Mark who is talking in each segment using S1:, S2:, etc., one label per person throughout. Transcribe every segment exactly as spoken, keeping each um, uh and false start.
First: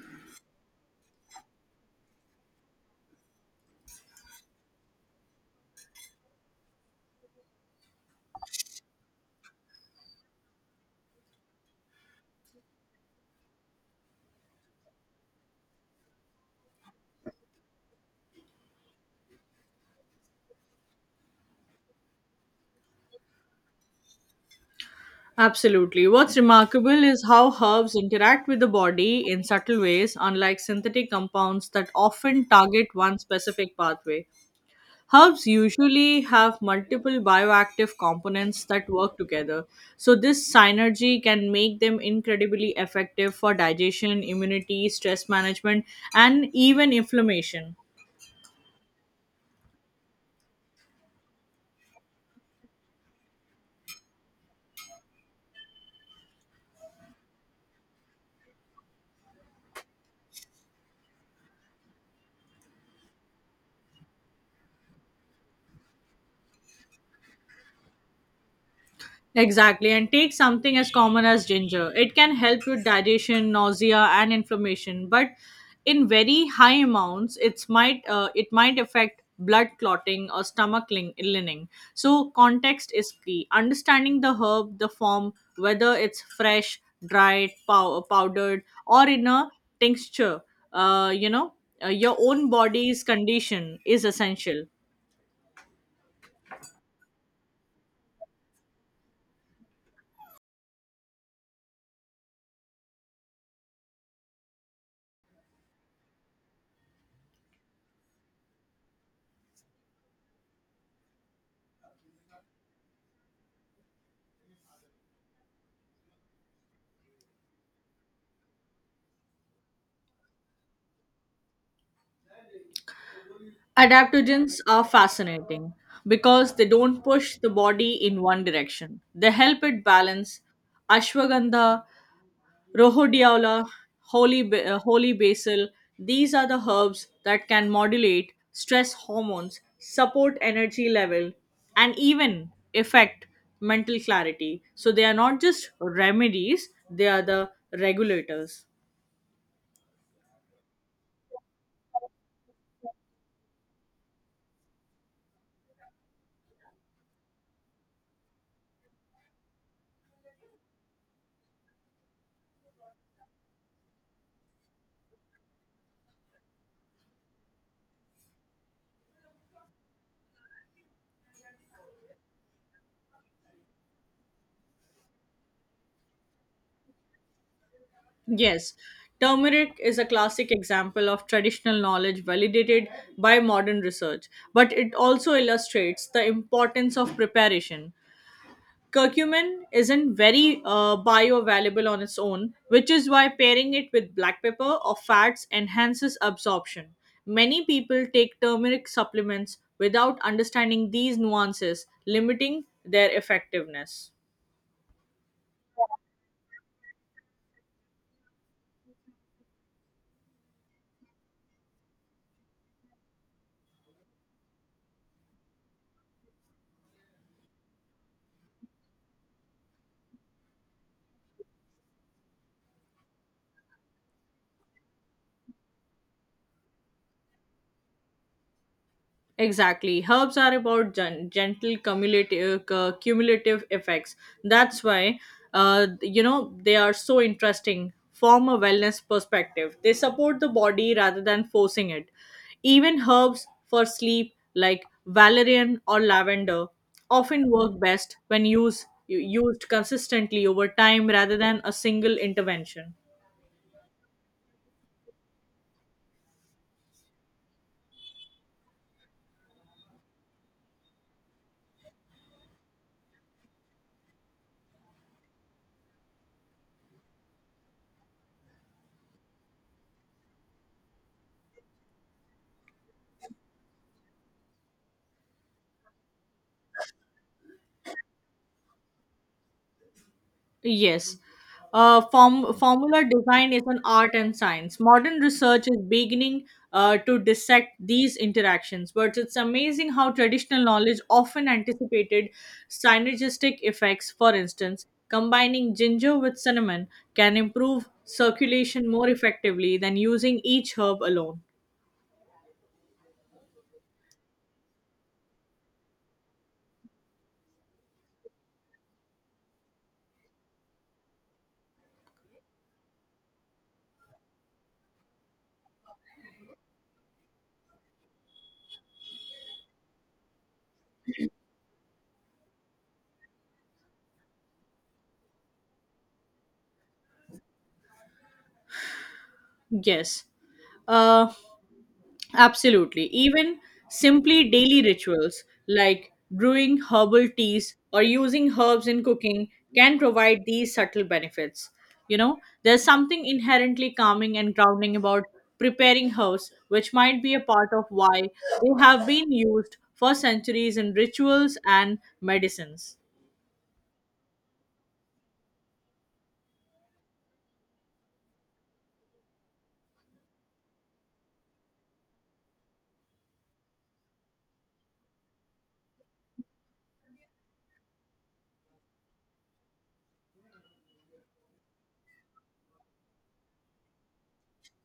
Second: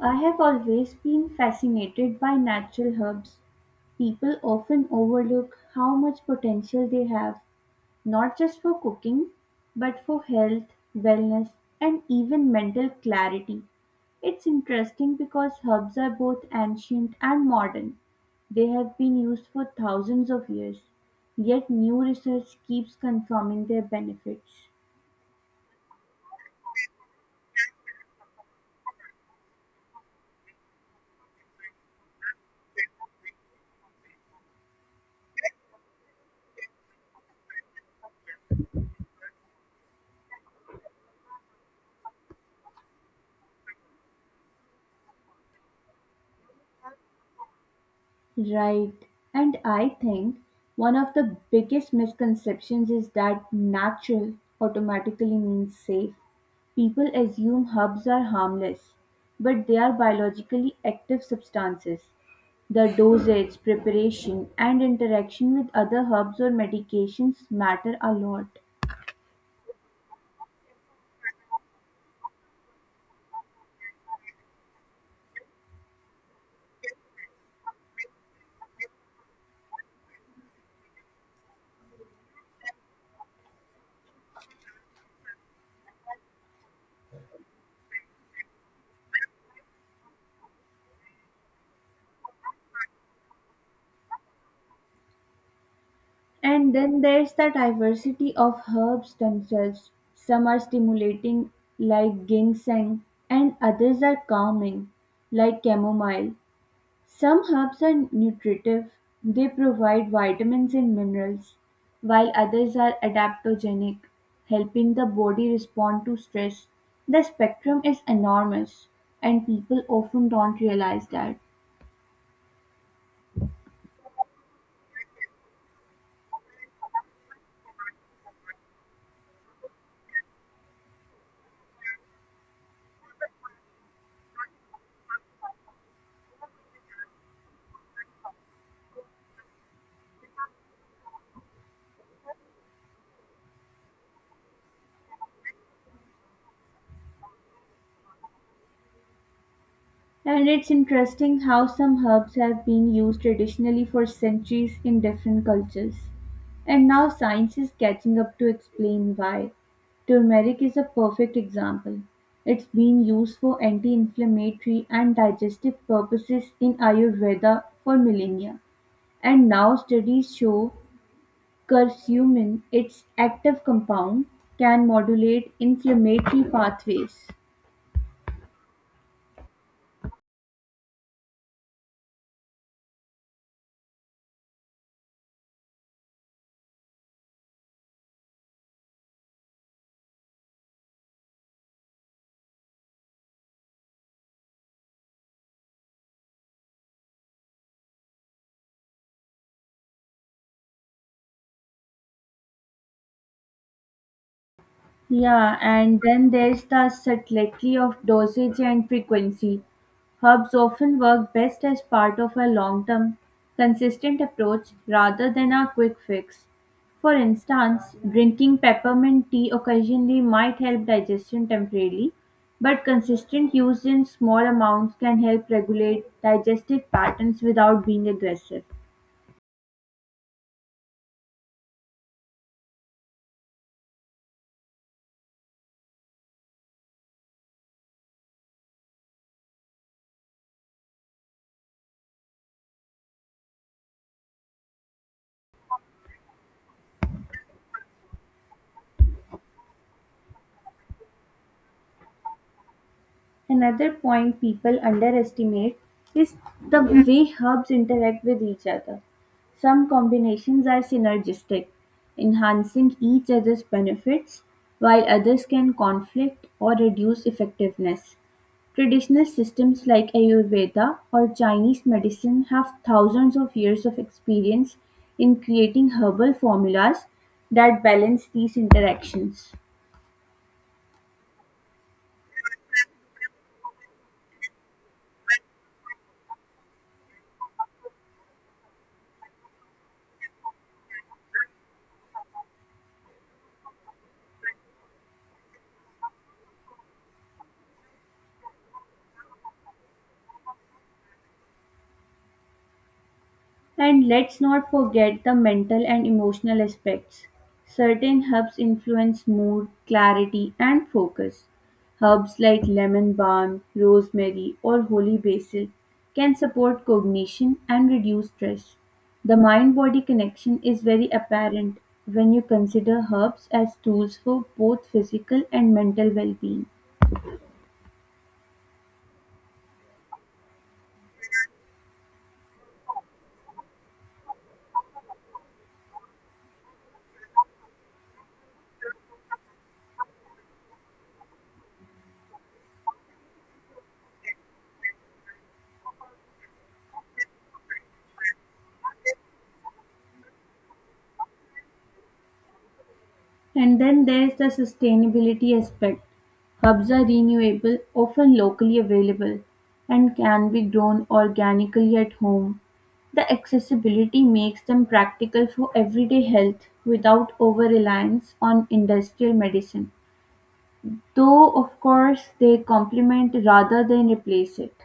S1: I have always been fascinated by natural herbs. People often overlook how much potential they have, not just for cooking, but for health, wellness, and even mental clarity. It's interesting because herbs are both ancient and modern. They have been used for thousands of years, yet new research keeps confirming their benefits.
S2: Absolutely. What's remarkable is how herbs interact with the body in subtle ways, unlike synthetic compounds that often target one specific pathway. Herbs usually have multiple bioactive components that work together, so this synergy can make them incredibly effective for digestion, immunity, stress management, and even inflammation.
S1: Right. And I think one of the biggest misconceptions is that natural automatically means safe. People assume herbs are harmless, but they are biologically active substances. The dosage, preparation, and interaction with other herbs or medications matter a lot.
S2: Exactly, and take something as common as ginger. It can help with digestion, nausea, and inflammation, but in very high amounts, it's might uh, it might affect blood clotting or stomach lin- lining. So context is key. Understanding the herb, the form, whether it's fresh, dried, pow- powdered, or in a tincture, uh, you know, uh, your own body's condition is essential.
S1: And then there's the diversity of herbs themselves. Some are stimulating, like ginseng, and others are calming, like chamomile. Some herbs are nutritive, they provide vitamins and minerals, while others are adaptogenic, helping the body respond to stress. The spectrum is enormous, and people often don't realize that.
S2: Adaptogens are fascinating because they don't push the body in one direction. They help it balance. Ashwagandha, Rohodiola, holy, ba- uh, holy basil, these are the herbs that can modulate stress hormones, support energy level, and even affect mental clarity. So they are not just remedies, they are the regulators.
S1: And it's interesting how some herbs have been used traditionally for centuries in different cultures. And now science is catching up to explain why. Turmeric is a perfect example. It's been used for anti inflammatory and digestive purposes in Ayurveda for millennia. And now studies show curcumin, its active compound, can modulate inflammatory pathways.
S2: Yes, turmeric is a classic example of traditional knowledge validated by modern research, but it also illustrates the importance of preparation. Curcumin isn't very uh, bioavailable on its own, which is why pairing it with black pepper or fats enhances absorption. Many people take turmeric supplements without understanding these nuances, limiting their effectiveness.
S1: Yeah, and then there's the subtlety of dosage and frequency. Herbs often work best as part of a long term, consistent approach rather than a quick fix. For instance, drinking peppermint tea occasionally might help digestion temporarily, but consistent use in small amounts can help regulate digestive patterns without being aggressive.
S2: Exactly. Herbs are about gen- gentle cumulative, uh, cumulative effects. That's why, uh, you know, they are so interesting from a wellness perspective. They support the body rather than forcing it. Even herbs for sleep, like valerian or lavender, often work best when used, used consistently over time rather than a single intervention.
S1: Another point people underestimate is the way herbs interact with each other. Some combinations are synergistic, enhancing each other's benefits, while others can conflict or reduce effectiveness. Traditional systems like Ayurveda or Chinese medicine have thousands of years of experience in creating herbal formulas that balance these interactions.
S2: Yes. Uh, form, formula design is an art and science. Modern research is beginning uh, to dissect these interactions, but it's amazing how traditional knowledge often anticipated synergistic effects. For instance, combining ginger with cinnamon can improve circulation more effectively than using each herb alone.
S1: And let's not forget the mental and emotional aspects. Certain herbs influence mood, clarity, and focus. Herbs like lemon balm, rosemary, or holy basil can support cognition and reduce stress. The mind body connection is very apparent when you consider herbs as tools for both physical and mental well being.
S2: Yes. Uh, Absolutely. Even simply daily rituals like brewing herbal teas or using herbs in cooking can provide these subtle benefits. You know, there's something inherently calming and grounding about preparing herbs, which might be a part of why they have been used for centuries in rituals and medicines.
S1: And then there's the sustainability aspect. Herbs are renewable, often locally available, and can be grown organically at home. The accessibility makes them practical for everyday health without over reliance on industrial medicine. Though, of course, they complement rather than replace it.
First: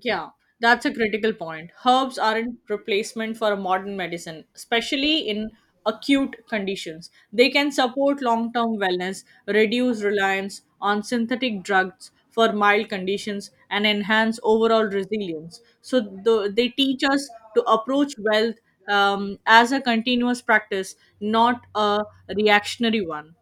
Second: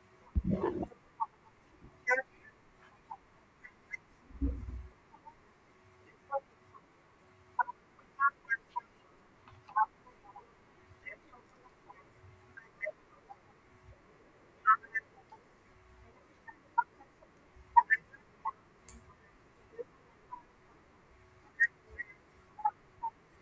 S2: Yeah, that's a critical point. Herbs aren't replacement for modern medicine, especially in acute conditions. They can support long-term wellness, reduce reliance on synthetic drugs for mild conditions, and enhance overall resilience. So the, they teach us to approach wealth um, as a continuous practice, not a reactionary one.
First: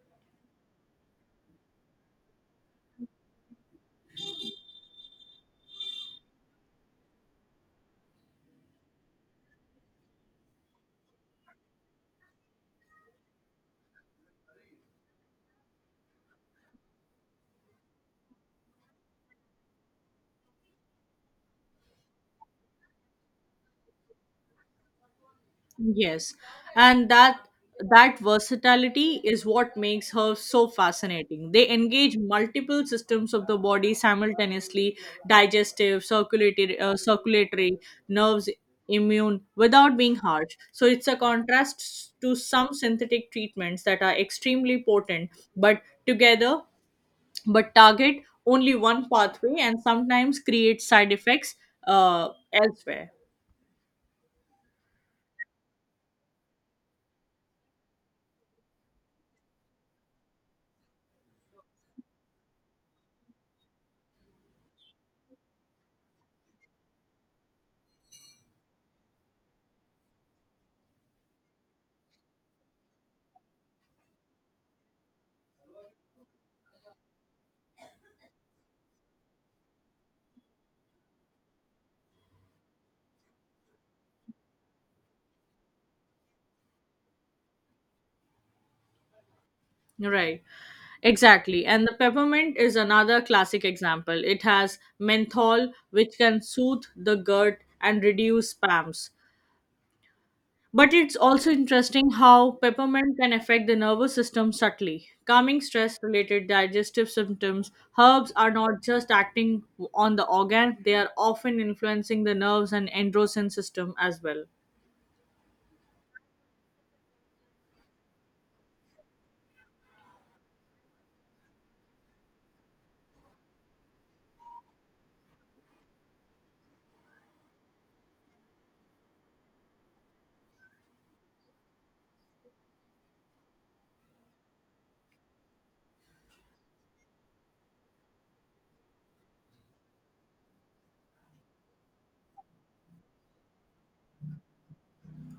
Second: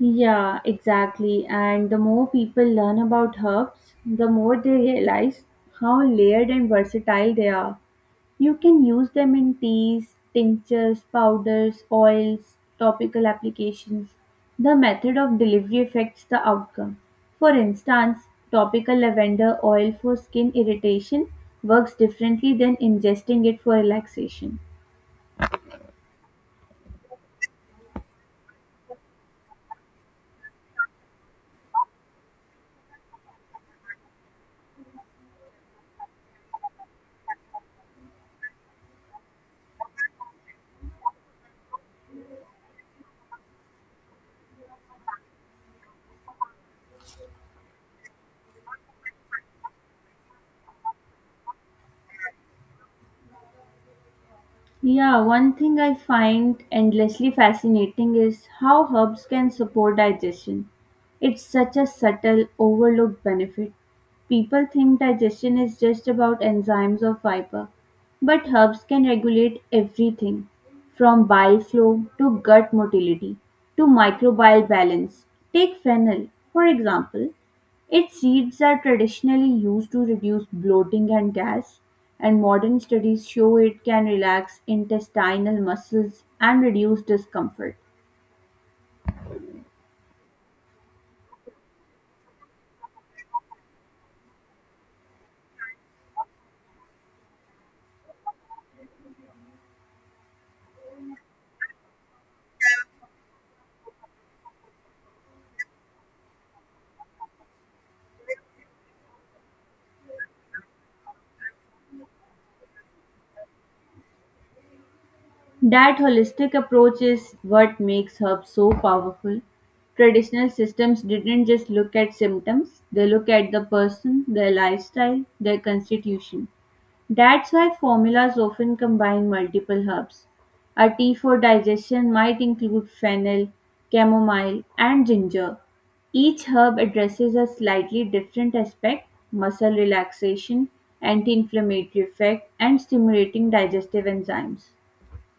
S1: Yeah, exactly. And the more people learn about herbs, the more they realize how layered and versatile they are. You can use them in teas, tinctures, powders, oils, topical applications. The method of delivery affects the outcome. For instance, topical lavender oil for skin irritation works differently than ingesting it for relaxation.
S2: Yes, and that that versatility is what makes her so fascinating. They engage multiple systems of the body simultaneously: digestive, circulatory, uh, circulatory, nerves, immune, without being harsh. So it's a contrast to some synthetic treatments that are extremely potent, but together, but target only one pathway and sometimes create side effects uh, elsewhere.
S1: Yeah, one thing I find endlessly fascinating is how herbs can support digestion. It's such a subtle, overlooked benefit. People think digestion is just about enzymes or fiber, but herbs can regulate everything from bile flow to gut motility to microbial balance. Take fennel, for example. Its seeds are traditionally used to reduce bloating and gas, and modern studies show it can relax intestinal muscles and reduce discomfort.
S2: Right. Exactly. And the peppermint is another classic example. It has menthol, which can soothe the gut and reduce spasms. But it's also interesting how peppermint can affect the nervous system subtly. Calming stress related digestive symptoms, herbs are not just acting on the organ, they are often influencing the nerves and endocrine system as well.
S1: That holistic approach is what makes herbs so powerful. Traditional systems didn't just look at symptoms, they look at the person, their lifestyle, their constitution. That's why formulas often combine multiple herbs. A tea for digestion might include fennel, chamomile, and ginger. Each herb addresses a slightly different aspect muscle relaxation, anti inflammatory effect, and stimulating digestive enzymes.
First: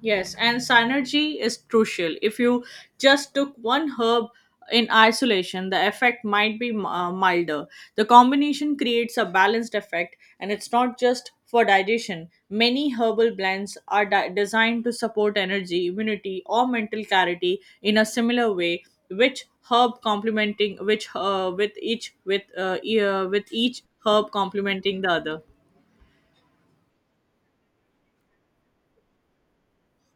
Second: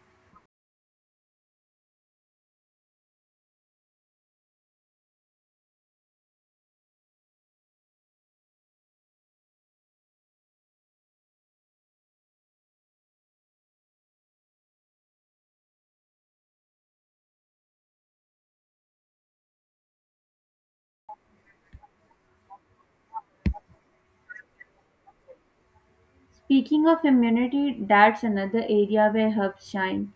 S2: Yes, and synergy is crucial. If you just took one herb in isolation, the effect might be uh, milder. The combination creates a balanced effect, and it's not just for digestion. Many herbal blends are di- designed to support energy, immunity, or mental clarity in a similar way. Which herb complementing which uh, with each with uh, e- uh, with each herb complementing the other.
S1: Speaking of immunity, that's another area where herbs shine.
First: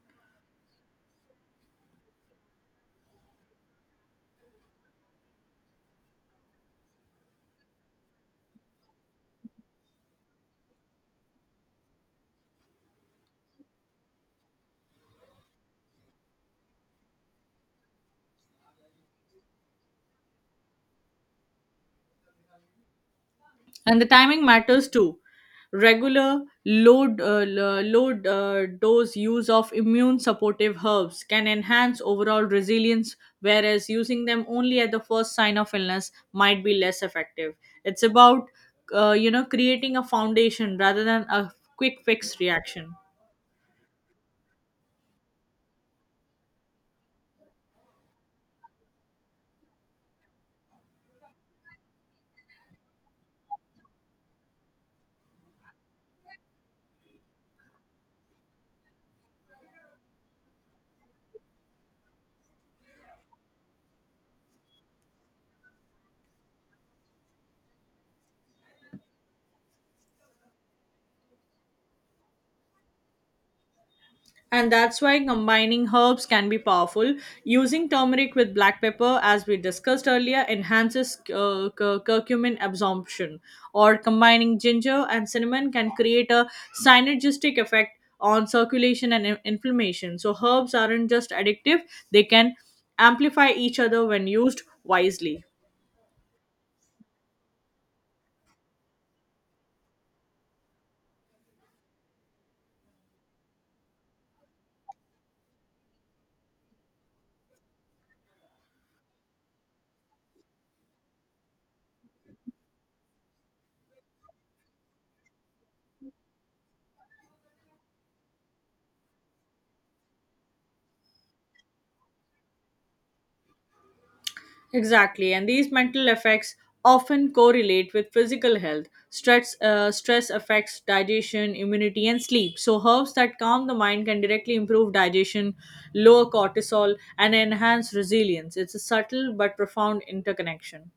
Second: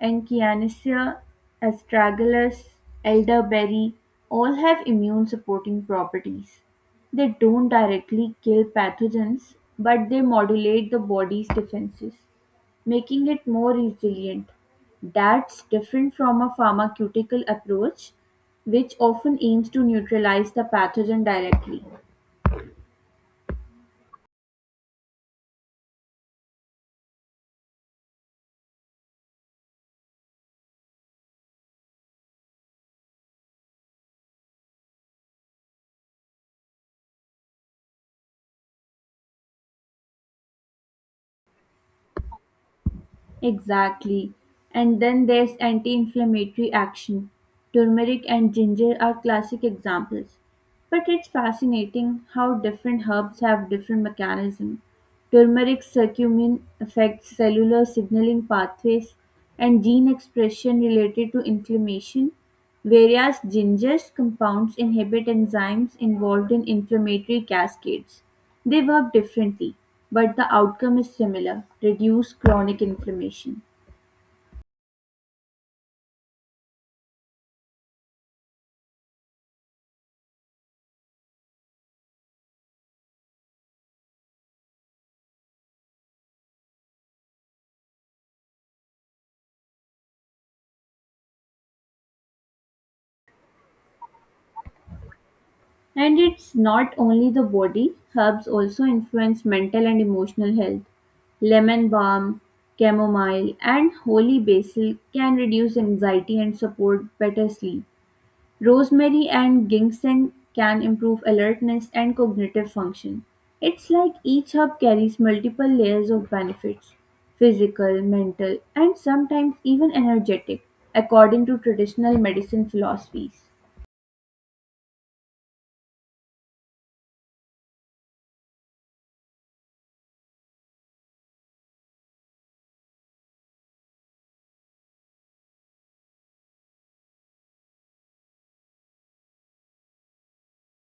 S1: "Echinacea", astragalus, elderberry all have immune-supporting properties. They don't directly kill pathogens, but they modulate the body's defenses, making it more resilient. That's different from a pharmaceutical approach, which often aims to neutralize the pathogen directly.
S2: And the timing matters too. Regular load, uh, lo- low uh, dose use of immune supportive herbs can enhance overall resilience, whereas using them only at the first sign of illness might be less effective. It's about uh, you know creating a foundation rather than a quick fix reaction.
S1: Exactly. And then there's anti inflammatory action. Turmeric and ginger are classic examples. But it's fascinating how different herbs have different mechanisms. Turmeric's curcumin affects cellular signaling pathways and gene expression related to inflammation, Various gingers compounds inhibit enzymes involved in inflammatory cascades; they work differently, but the outcome is similar: reduce chronic inflammation.
S2: And that's why combining herbs can be powerful. Using turmeric with black pepper, as we discussed earlier, enhances uh, cur- curcumin absorption. Or combining ginger and cinnamon can create a synergistic effect on circulation and in- inflammation. So, herbs aren't just addictive, they can amplify each other when used wisely.
S1: And it's not only the body, herbs also influence mental and emotional health. Lemon balm, chamomile, and holy basil can reduce anxiety and support better sleep. Rosemary and ginseng can improve alertness and cognitive function. It's like each herb carries multiple layers of benefits physical, mental, and sometimes even energetic, according to traditional medicine philosophies.
S2: Exactly, and these mental effects often correlate with physical health. Stress, uh, stress affects digestion, immunity, and sleep. So, herbs that calm the mind can directly improve digestion, lower cortisol, and enhance resilience. It's a subtle but profound interconnection.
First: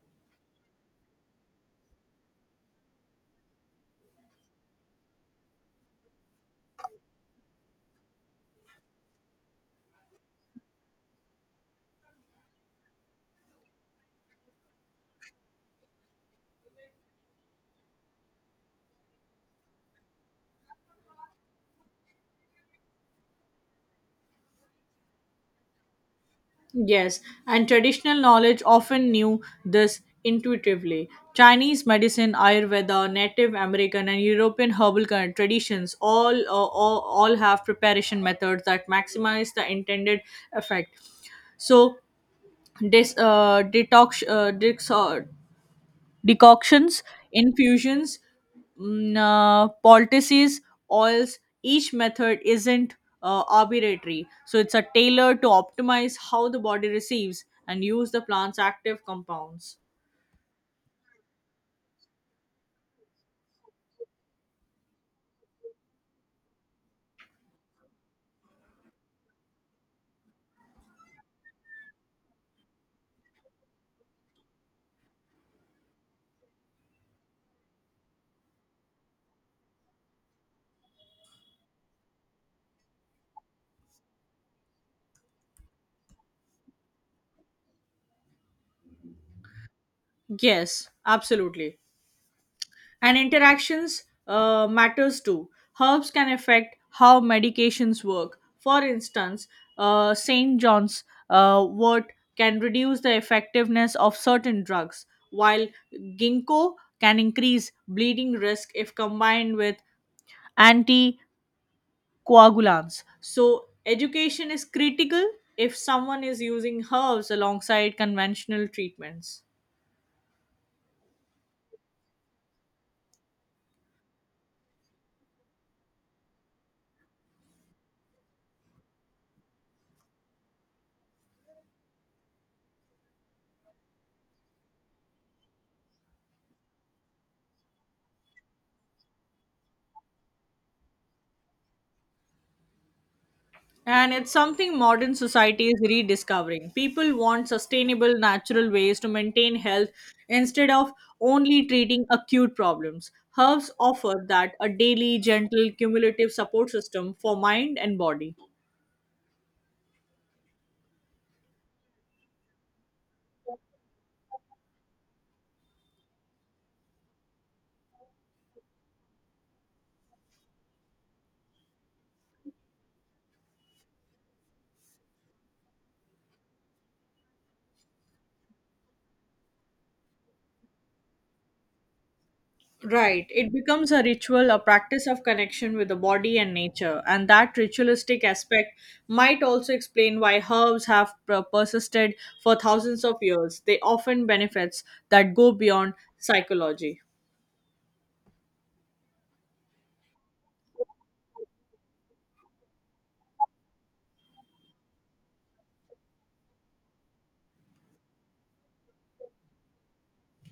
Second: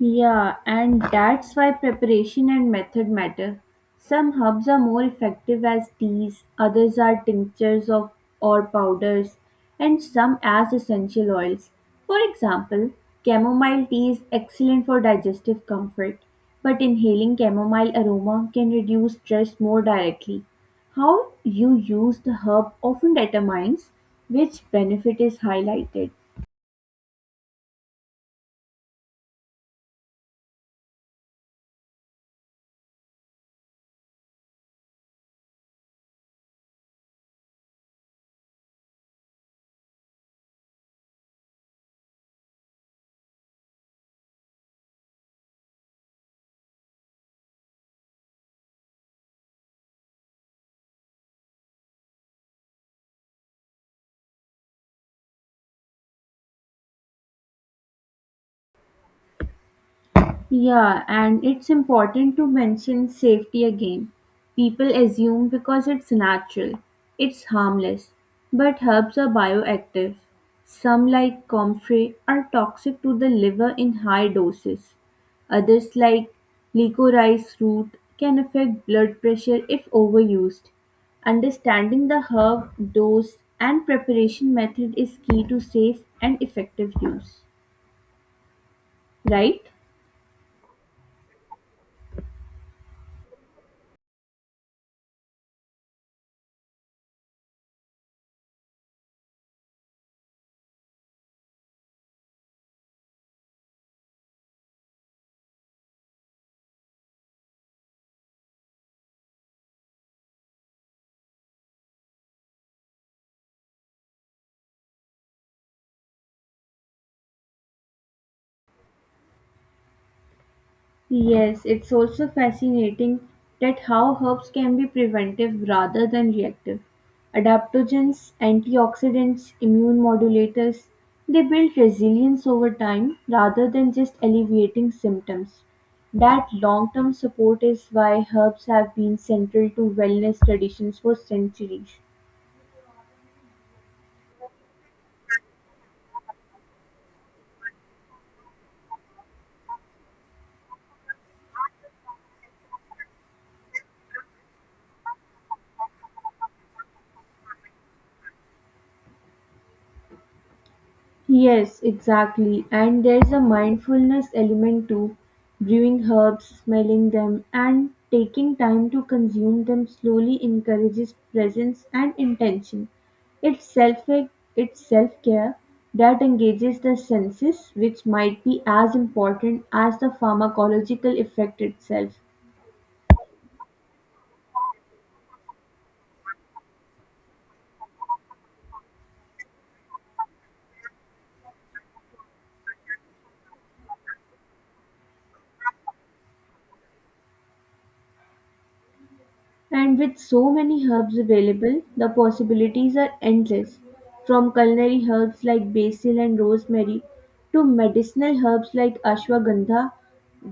S1: Yeah, and that's why preparation and method matter. Some herbs are more effective as teas, others are tinctures of or powders, and some as essential oils. For example, chamomile tea is excellent for digestive comfort, but inhaling chamomile aroma can reduce stress more directly. How you use the herb often determines which benefit is highlighted.
S2: Yes, and traditional knowledge often knew this intuitively. Chinese medicine, Ayurveda, Native American, and European herbal cur- traditions all, uh, all all have preparation methods that maximize the intended effect. So, this uh, detox uh, detox Decoctions, infusions, mm, uh, poultices, oils, each method isn't uh, arbitrary. So it's a tailor to optimize how the body receives and use the plant's active compounds.
S1: Yeah, and it's important to mention safety again. People assume because it's natural, it's harmless, but herbs are bioactive. Some, like comfrey, are toxic to the liver in high doses. Others, like licorice root, can affect blood pressure if overused. Understanding the herb dose and preparation method is key to safe and effective use, right?
S2: Yes, absolutely. And interactions uh, matters too. Herbs can affect how medications work. For instance, uh, st John's uh, wort can reduce the effectiveness of certain drugs, while ginkgo can increase bleeding risk if combined with anticoagulants. So education is critical if someone is using herbs alongside conventional treatments.
S1: Yes, it's also fascinating that how herbs can be preventive rather than reactive. Adaptogens, antioxidants, immune modulators, they build resilience over time rather than just alleviating symptoms. That long term support is why herbs have been central to wellness traditions for centuries.
S2: And it's something modern society is rediscovering. People want sustainable, natural ways to maintain health instead of only treating acute problems. Herbs offer that a daily, gentle, cumulative support system for mind and body.
S1: Yes, exactly. And there's a mindfulness element too. Brewing herbs, smelling them, and taking time to consume them slowly encourages presence and intention. It's self it's self care that engages the senses, which might be as important as the pharmacological effect itself.
S2: Right. It becomes a ritual, a practice of connection with the body and nature. And that ritualistic aspect might also explain why herbs have per- persisted for thousands of years. They often benefits that go beyond psychology.
S1: And with so many herbs available, the possibilities are endless. From culinary herbs like basil and rosemary to medicinal herbs like ashwagandha,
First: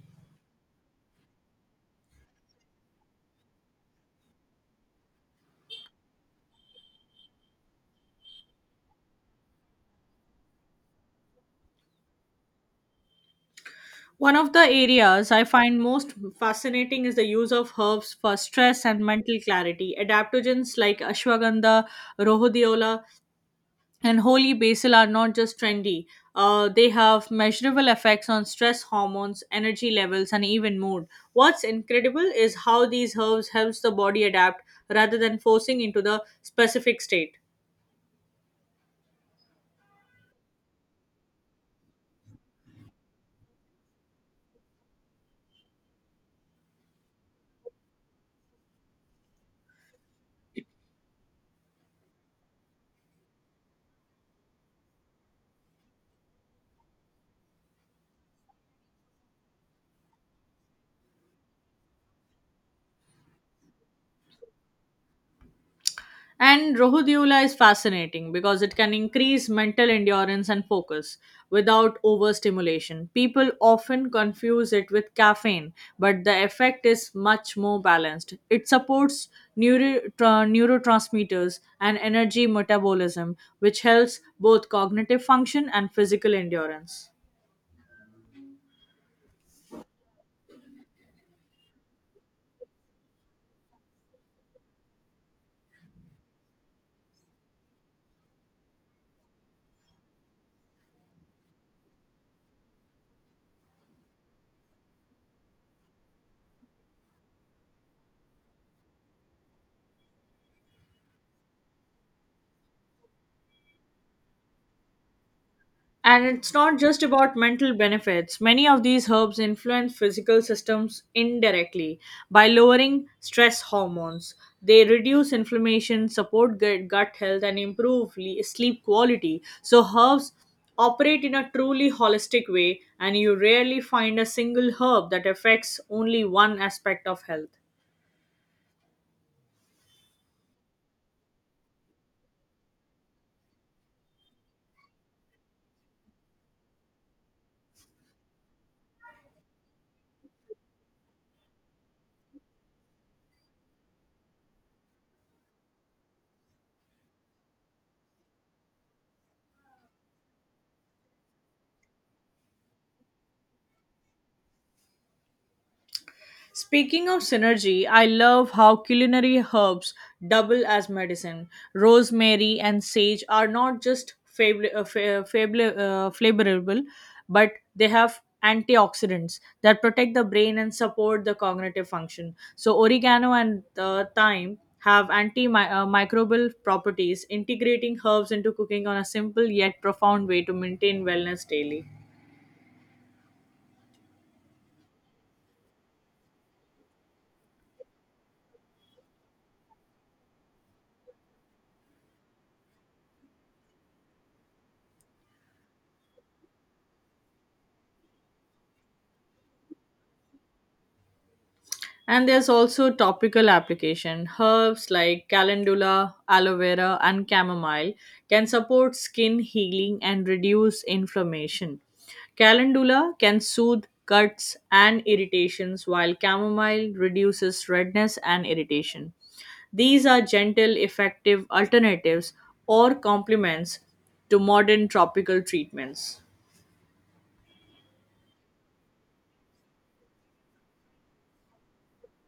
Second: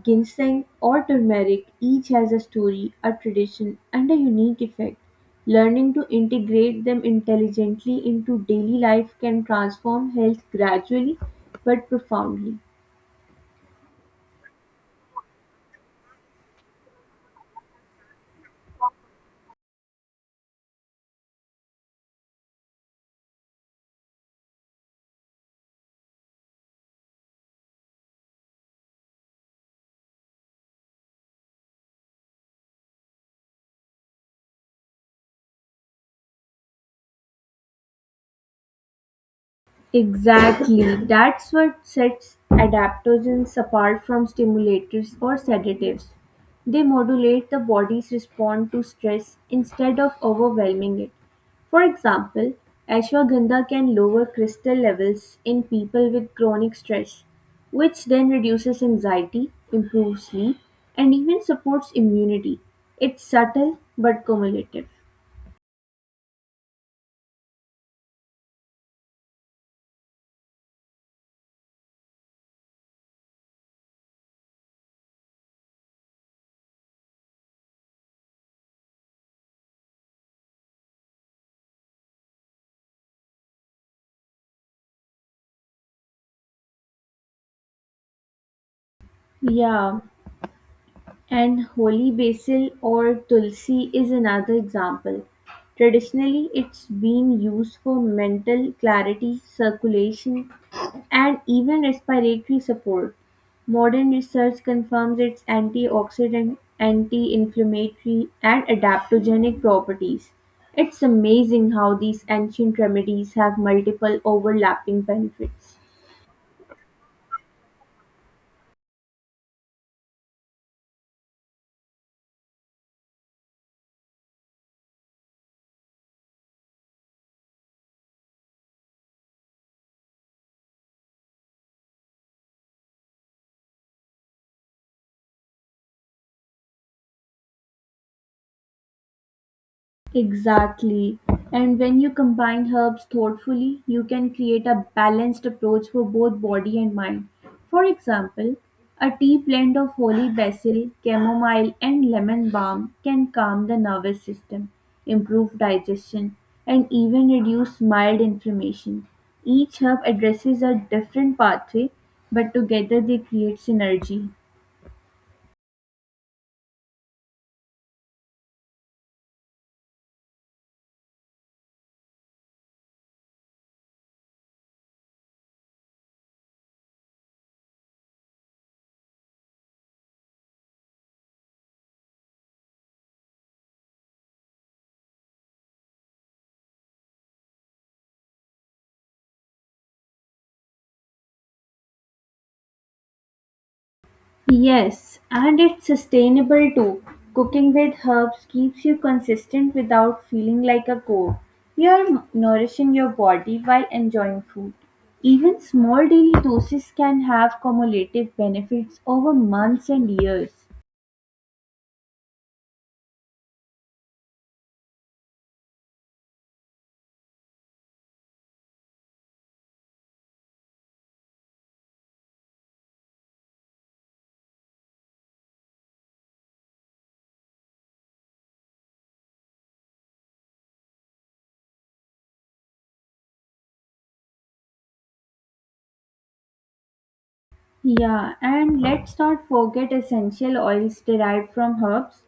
S1: ginseng, or turmeric, each has a story, a tradition, and a unique effect. Learning to integrate them intelligently into daily life can transform health gradually but profoundly.
S2: One of the areas I find most fascinating is the use of herbs for stress and mental clarity. Adaptogens like ashwagandha, rhodiola, and holy basil are not just trendy. Uh, they have measurable effects on stress hormones, energy levels, and even mood. What's incredible is how these herbs helps the body adapt rather than forcing into the specific state.
S1: Exactly, that's what sets adaptogens apart from stimulators or sedatives. They modulate the body's response to stress instead of overwhelming it. For example, ashwagandha can lower crystal levels in people with chronic stress, which then reduces anxiety, improves sleep, and even supports immunity. It's subtle but cumulative.
S2: And Rohudula is fascinating because it can increase mental endurance and focus without overstimulation. People often confuse it with caffeine, but the effect is much more balanced. It supports neuro- tra- neurotransmitters and energy metabolism, which helps both cognitive function and physical endurance.
S1: Yeah. And holy basil or tulsi is another example. Traditionally, it's been used for mental clarity, circulation, and even respiratory support. Modern research confirms its antioxidant, anti inflammatory, and adaptogenic properties. It's amazing how these ancient remedies have multiple overlapping benefits.
S2: And it's not just about mental benefits. Many of these herbs influence physical systems indirectly by lowering stress hormones. They reduce inflammation, support gut gut health, and improve le- sleep quality. So, herbs operate in a truly holistic way, and you rarely find a single herb that affects only one aspect of health.
S1: Exactly. And when you combine herbs thoughtfully, you can create a balanced approach for both body and mind. For example, a tea blend of holy basil, chamomile, and lemon balm can calm the nervous system, improve digestion, and even reduce mild inflammation. Each herb addresses a different pathway, but together they create synergy.
S2: Speaking of synergy, I love how culinary herbs double as medicine. Rosemary and sage are not just fabl- uh, fa- fabl- uh, flavorable, but they have antioxidants that protect the brain and support the cognitive function. So, oregano and uh, thyme have antimicrobial properties, integrating herbs into cooking on a simple yet profound way to maintain wellness daily.
S1: Yes, and it's sustainable too. Cooking with herbs keeps you consistent without feeling like a chore. You're nourishing your body while enjoying food. Even small daily doses can have cumulative benefits over months and years.
S2: And there's also topical application. Herbs like calendula, aloe vera, and chamomile can support skin healing and reduce inflammation. Calendula can soothe cuts and irritations, while chamomile reduces redness and irritation. These are gentle, effective alternatives or complements to modern tropical treatments.
S1: Yeah, and let's not forget essential oils derived from herbs.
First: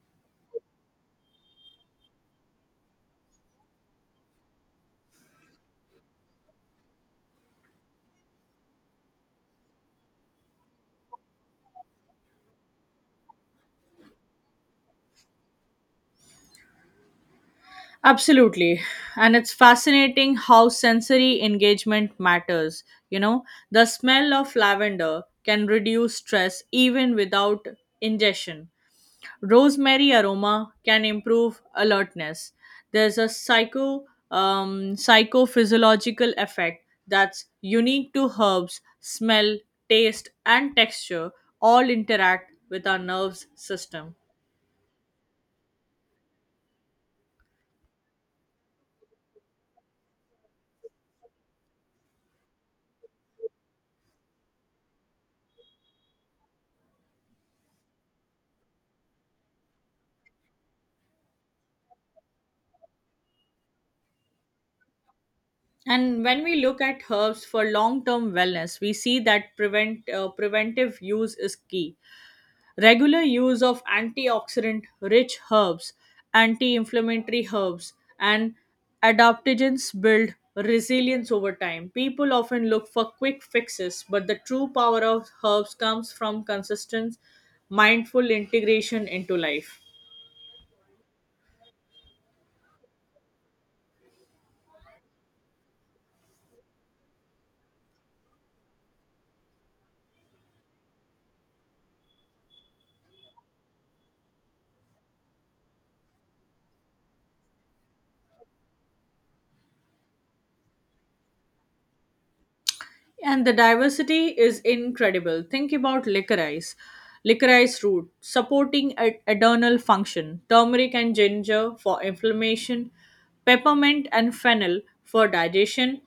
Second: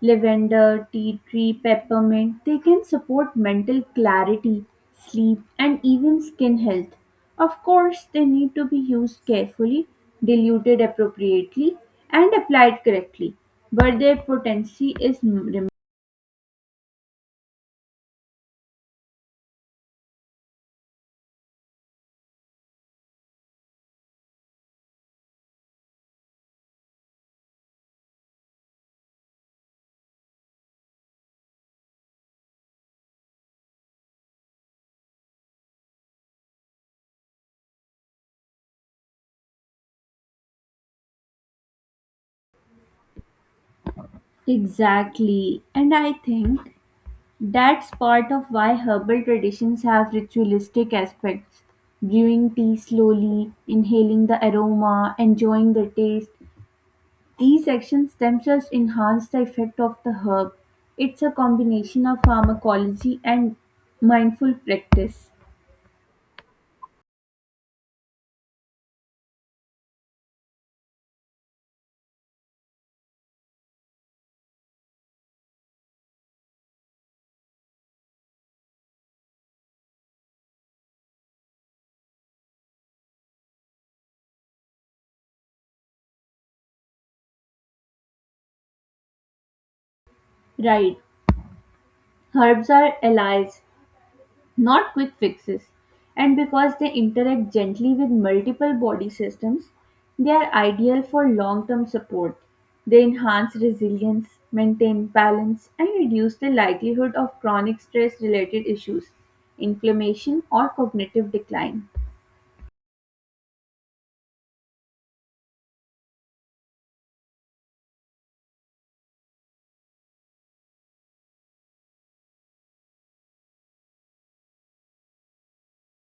S1: Lavender, tea tree, peppermint, they can support mental clarity, sleep, and even skin health. Of course, they need to be used carefully, diluted appropriately, and applied correctly. But their potency is m- rem-
S2: Absolutely. And it's fascinating how sensory engagement matters. You know, the smell of lavender can reduce stress even without ingestion. Rosemary aroma can improve alertness. There's a psycho um, psychophysiological effect that's unique to herbs, smell, taste, and texture all interact with our nerves system.
S1: Exactly. And I think that's part of why herbal traditions have ritualistic aspects. Brewing tea slowly, inhaling the aroma, enjoying the taste. These actions themselves enhance the effect of the herb. It's a combination of pharmacology and mindful practice.
S2: And when we look at herbs for long-term wellness, we see that prevent uh, preventive use is key. Regular use of antioxidant-rich herbs, anti-inflammatory herbs, and adaptogens build resilience over time. People often look for quick fixes, but the true power of herbs comes from consistent, mindful integration into life.
S1: Right. Herbs are allies, not quick fixes, and because they interact gently with multiple body systems, they are ideal for long term support. They enhance resilience, maintain balance, and reduce the likelihood of chronic stress related issues, inflammation, or cognitive decline.
S2: And the diversity is incredible. Think about licorice, licorice root, supporting a- adrenal function, turmeric and ginger for inflammation, peppermint and fennel for digestion,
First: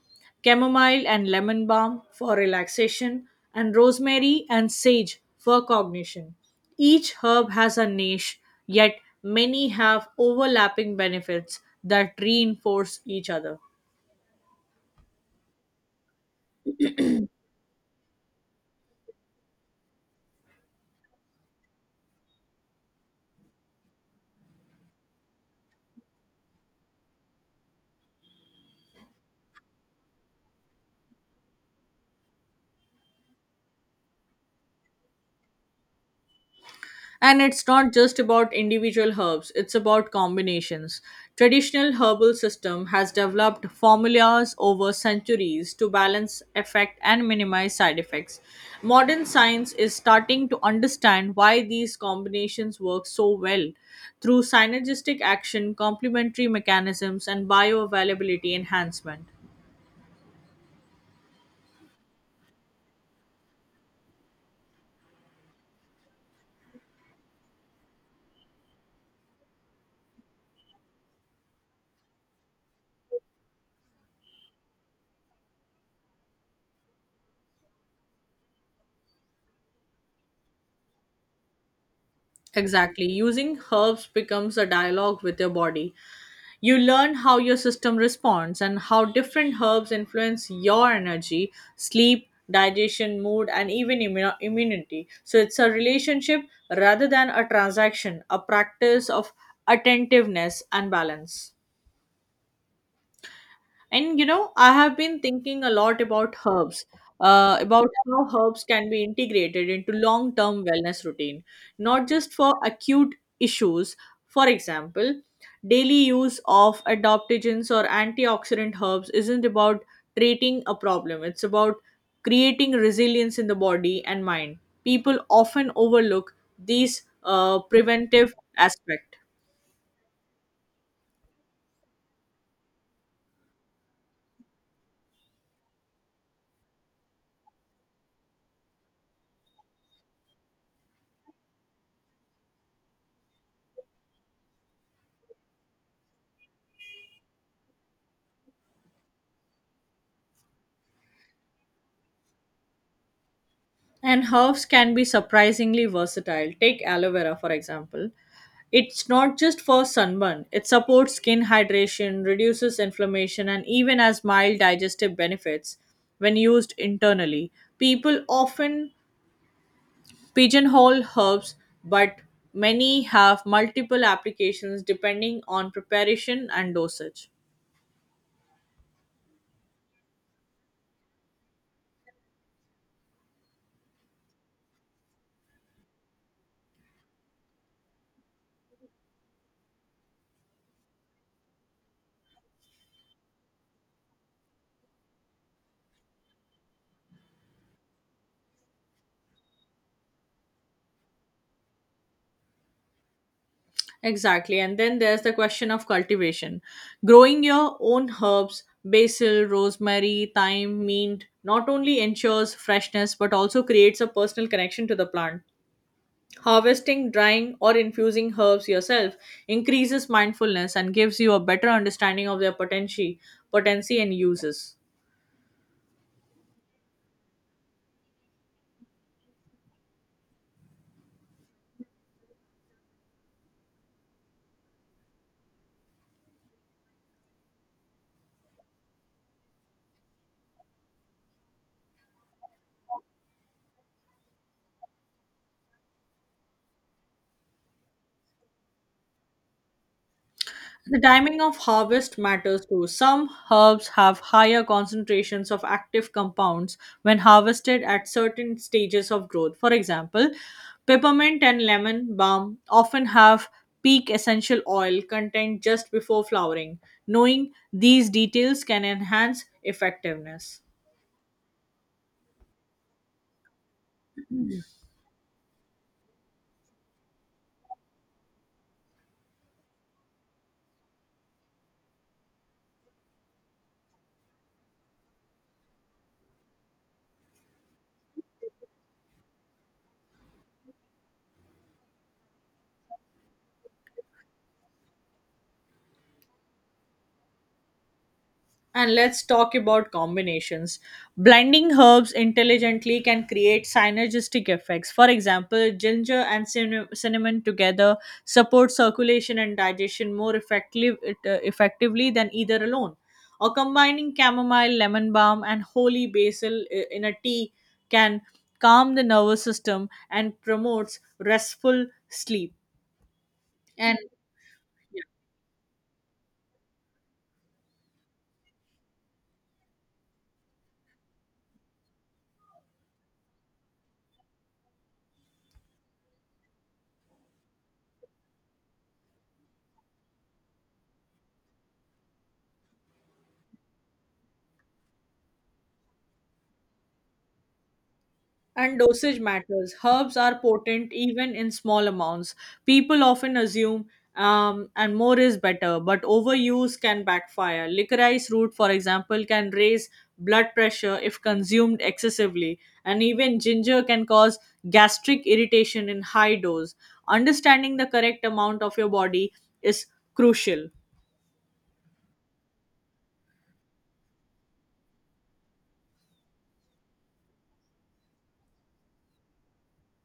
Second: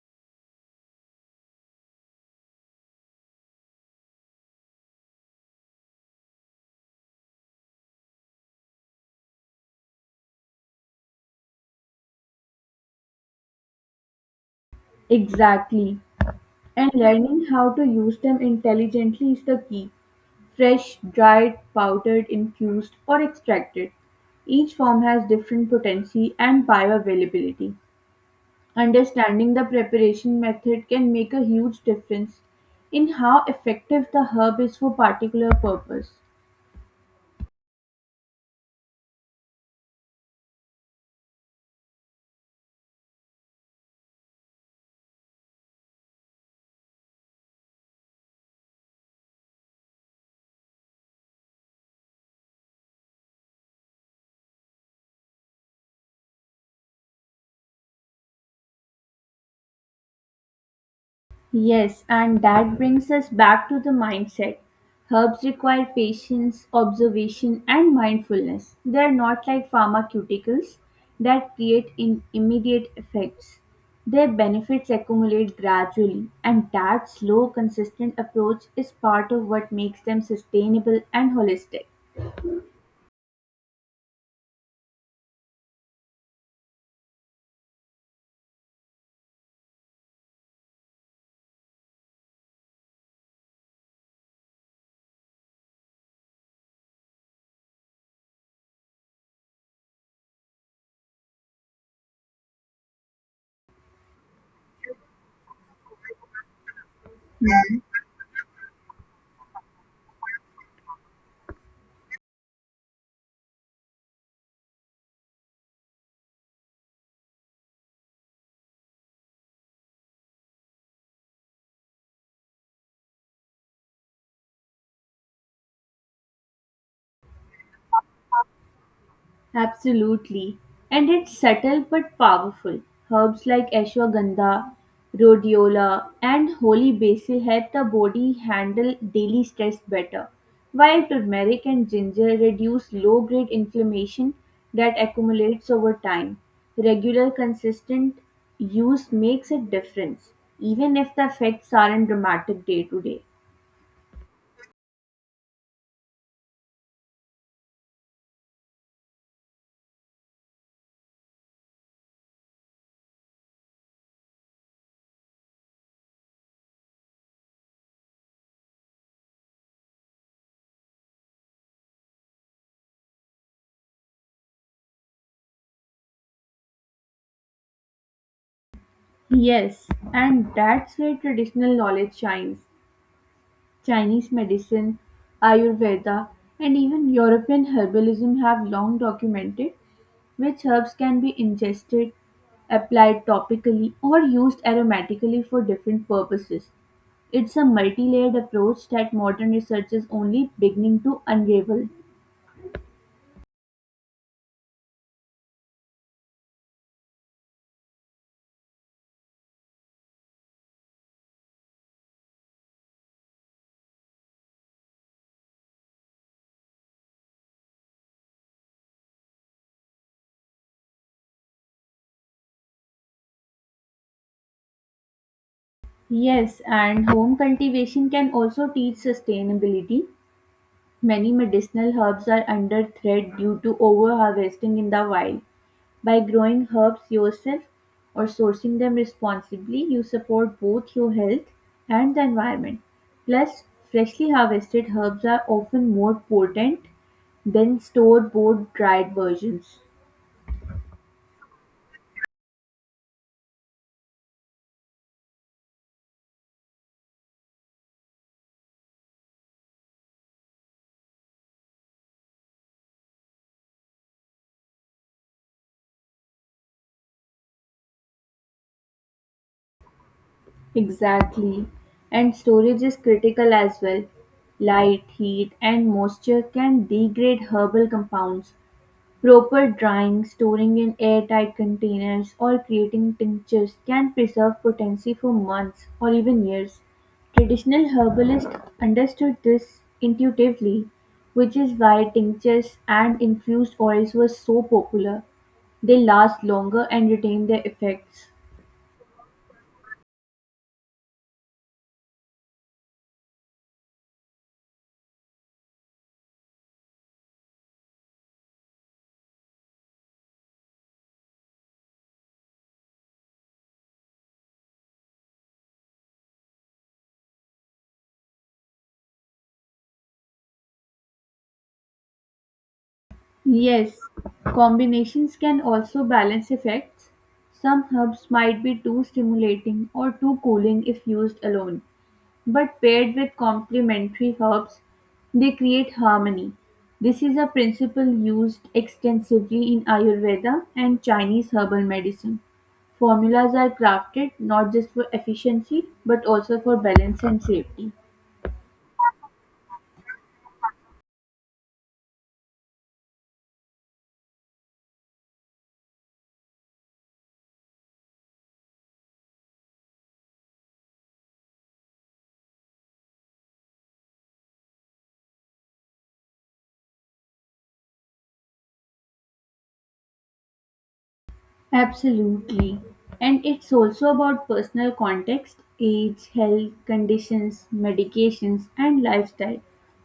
S2: chamomile and lemon balm for relaxation, and rosemary and sage for cognition. Each herb has a niche, yet many have overlapping benefits that reinforce each other.
S1: Exactly. And learning how to use them intelligently is the key. Fresh, dried, powdered, infused, or extracted. Each form has different potency and bioavailability. Understanding the preparation method can make a huge difference in how effective the herb is for particular purpose.
S2: And it's not just about individual herbs, it's about combinations. Traditional herbal system has developed formulas over centuries to balance effect and minimize side effects. Modern science is starting to understand why these combinations work so well through synergistic action, complementary mechanisms and bioavailability enhancement.
S1: Yes, and that brings us back to the mindset. Herbs require patience, observation, and mindfulness. They are not like pharmaceuticals that create in immediate effects. Their benefits accumulate gradually, and that slow, consistent approach is part of what makes them sustainable and holistic.
S2: Exactly. Using herbs becomes a dialogue with your body. You learn how your system responds and how different herbs influence your energy, sleep, digestion, mood, and even immu- immunity. So it's a relationship rather than a transaction, a practice of attentiveness and balance. And you know, I have been thinking a lot about herbs, uh, about how herbs can be integrated into long term wellness routine, not just for acute issues. For example, daily use of adaptogens or antioxidant herbs isn't about treating a problem, it's about creating resilience in the body and mind. People often overlook these uh, preventive aspect.
S1: Absolutely. And it's subtle but powerful. Herbs like ashwagandha, rhodiola, and holy basil help the body handle daily stress better, while turmeric and ginger reduce low grade inflammation that accumulates over time. Regular, consistent use makes a difference, even if the effects aren't dramatic day to day.
S2: And herbs can be surprisingly versatile. Take aloe vera, for example. It's not just for sunburn. It supports skin hydration, reduces inflammation, and even has mild digestive benefits when used internally. People often pigeonhole herbs, but many have multiple applications depending on preparation and dosage.
S1: Yes, and that's where traditional knowledge shines. Chinese medicine, Ayurveda, and even European herbalism have long documented which herbs can be ingested, applied topically, or used aromatically for different purposes. It's a multi layered approach that modern research is only beginning to unravel.
S2: Exactly. And then there's the question of cultivation. Growing your own herbs, basil, rosemary, thyme, mint, not only ensures freshness but also creates a personal connection to the plant. Harvesting, drying, or infusing herbs yourself increases mindfulness and gives you a better understanding of their potency, potency and uses.
S1: Yes, and home cultivation can also teach sustainability. Many medicinal herbs are under threat due to overharvesting in the wild. By growing herbs yourself or sourcing them responsibly, you support both your health and the environment. Plus, freshly harvested herbs are often more potent than store-bought dried versions.
S2: The timing of harvest matters too. Some herbs have higher concentrations of active compounds when harvested at certain stages of growth. For example, peppermint and lemon balm often have peak essential oil content just before flowering. Knowing these details can enhance effectiveness.
S1: Exactly. And storage is critical as well. Light, heat, and moisture can degrade herbal compounds. Proper drying, storing in airtight containers, or creating tinctures can preserve potency for months or even years. Traditional herbalists understood this intuitively, which is why tinctures and infused oils were so popular. They last longer and retain their effects.
S2: And let's talk about combinations. Blending herbs intelligently can create synergistic effects. For example, ginger and cinna- cinnamon together support circulation and digestion more effective, it, uh, effectively than either alone. Or combining chamomile, lemon balm, and holy basil i- in a tea can calm the nervous system and promotes restful sleep.
S1: Yes,
S2: And
S1: combinations can also balance effects. Some herbs might be too stimulating or too cooling if used alone, but paired with complementary herbs, they create harmony. This is a principle used extensively in Ayurveda and Chinese herbal medicine. Formulas are crafted not just for efficiency but also for balance and safety.
S2: And dosage matters. Herbs are potent even in small amounts. People often assume um, and more is better, but overuse can backfire. Licorice root, for example, can raise blood pressure if consumed excessively, and even ginger can cause gastric irritation in high dose. Understanding the correct amount of your body is crucial.
S1: Absolutely. And it's also about personal context, age, health conditions, medications, and lifestyle.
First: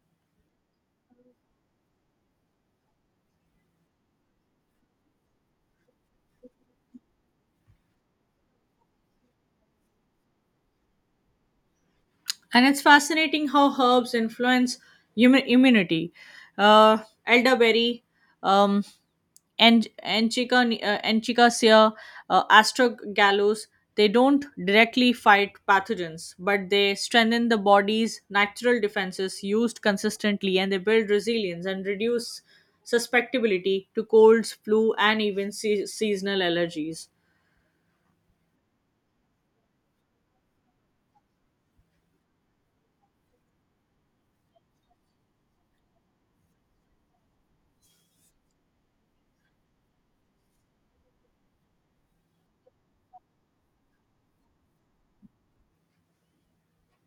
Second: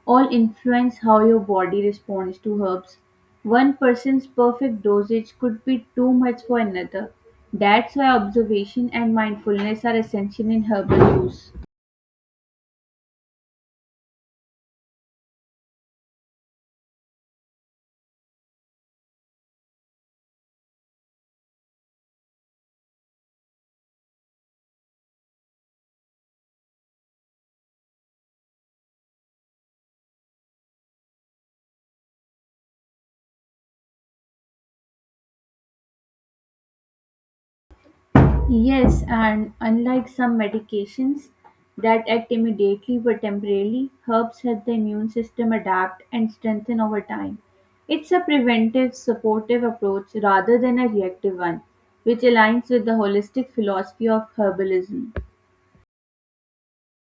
S1: All influence how your body responds to herbs. One person's perfect dosage could be too much for another. That's why observation and mindfulness are essential in herbal use.
S2: And it's fascinating how herbs influence hum- immunity. Uh, elderberry, um, and Enchica, uh, Enchicasea, uh, Astragalus, they don't directly fight pathogens, but they strengthen the body's natural defenses used consistently and they build resilience and reduce susceptibility to colds, flu, and even se- seasonal allergies.
S1: Yes, and unlike some medications that act immediately but temporarily, herbs help the immune system adapt and strengthen over time. It's a preventive, supportive approach rather than a reactive one, which aligns with the holistic philosophy of herbalism.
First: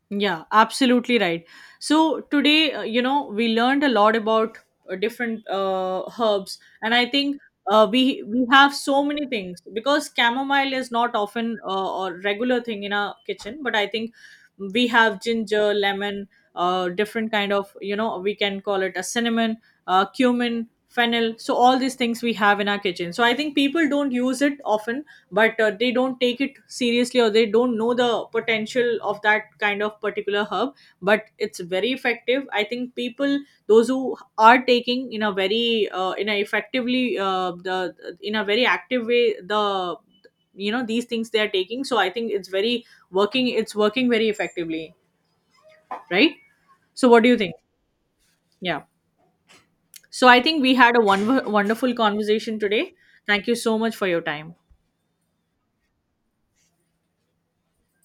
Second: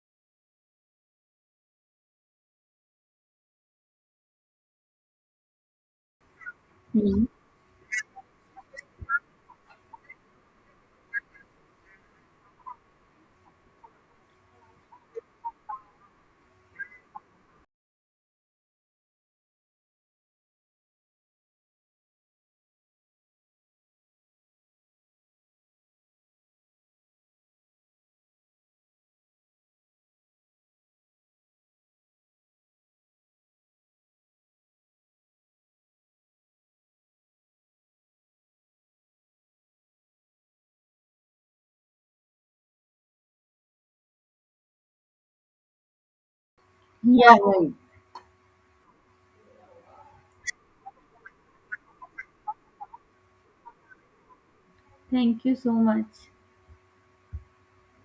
S2: Yeah, absolutely right. So today, uh, you know, we learned a lot about uh, different uh, herbs, and I
S1: Hmm.
S2: think uh, we we have so many things because chamomile is not often uh, or regular thing in our kitchen, but I think we have ginger, lemon, uh, different kind of you know we can call it a cinnamon, uh, cumin, fennel. So all these things we have in our kitchen. So I think people don't use it often, but uh, they don't take it seriously, or they don't know the potential of that kind of particular herb. But it's very effective. I think people, those who are taking in a very uh, in a effectively uh, the in a very active way, the you know these things they are taking, so I think it's very working it's working very effectively, right? So what do you
S1: Yeah,
S2: think?
S1: right.
S2: Yeah. So I think we had a one wonderful conversation today. Thank you so much for your time.
S1: Thank you so much.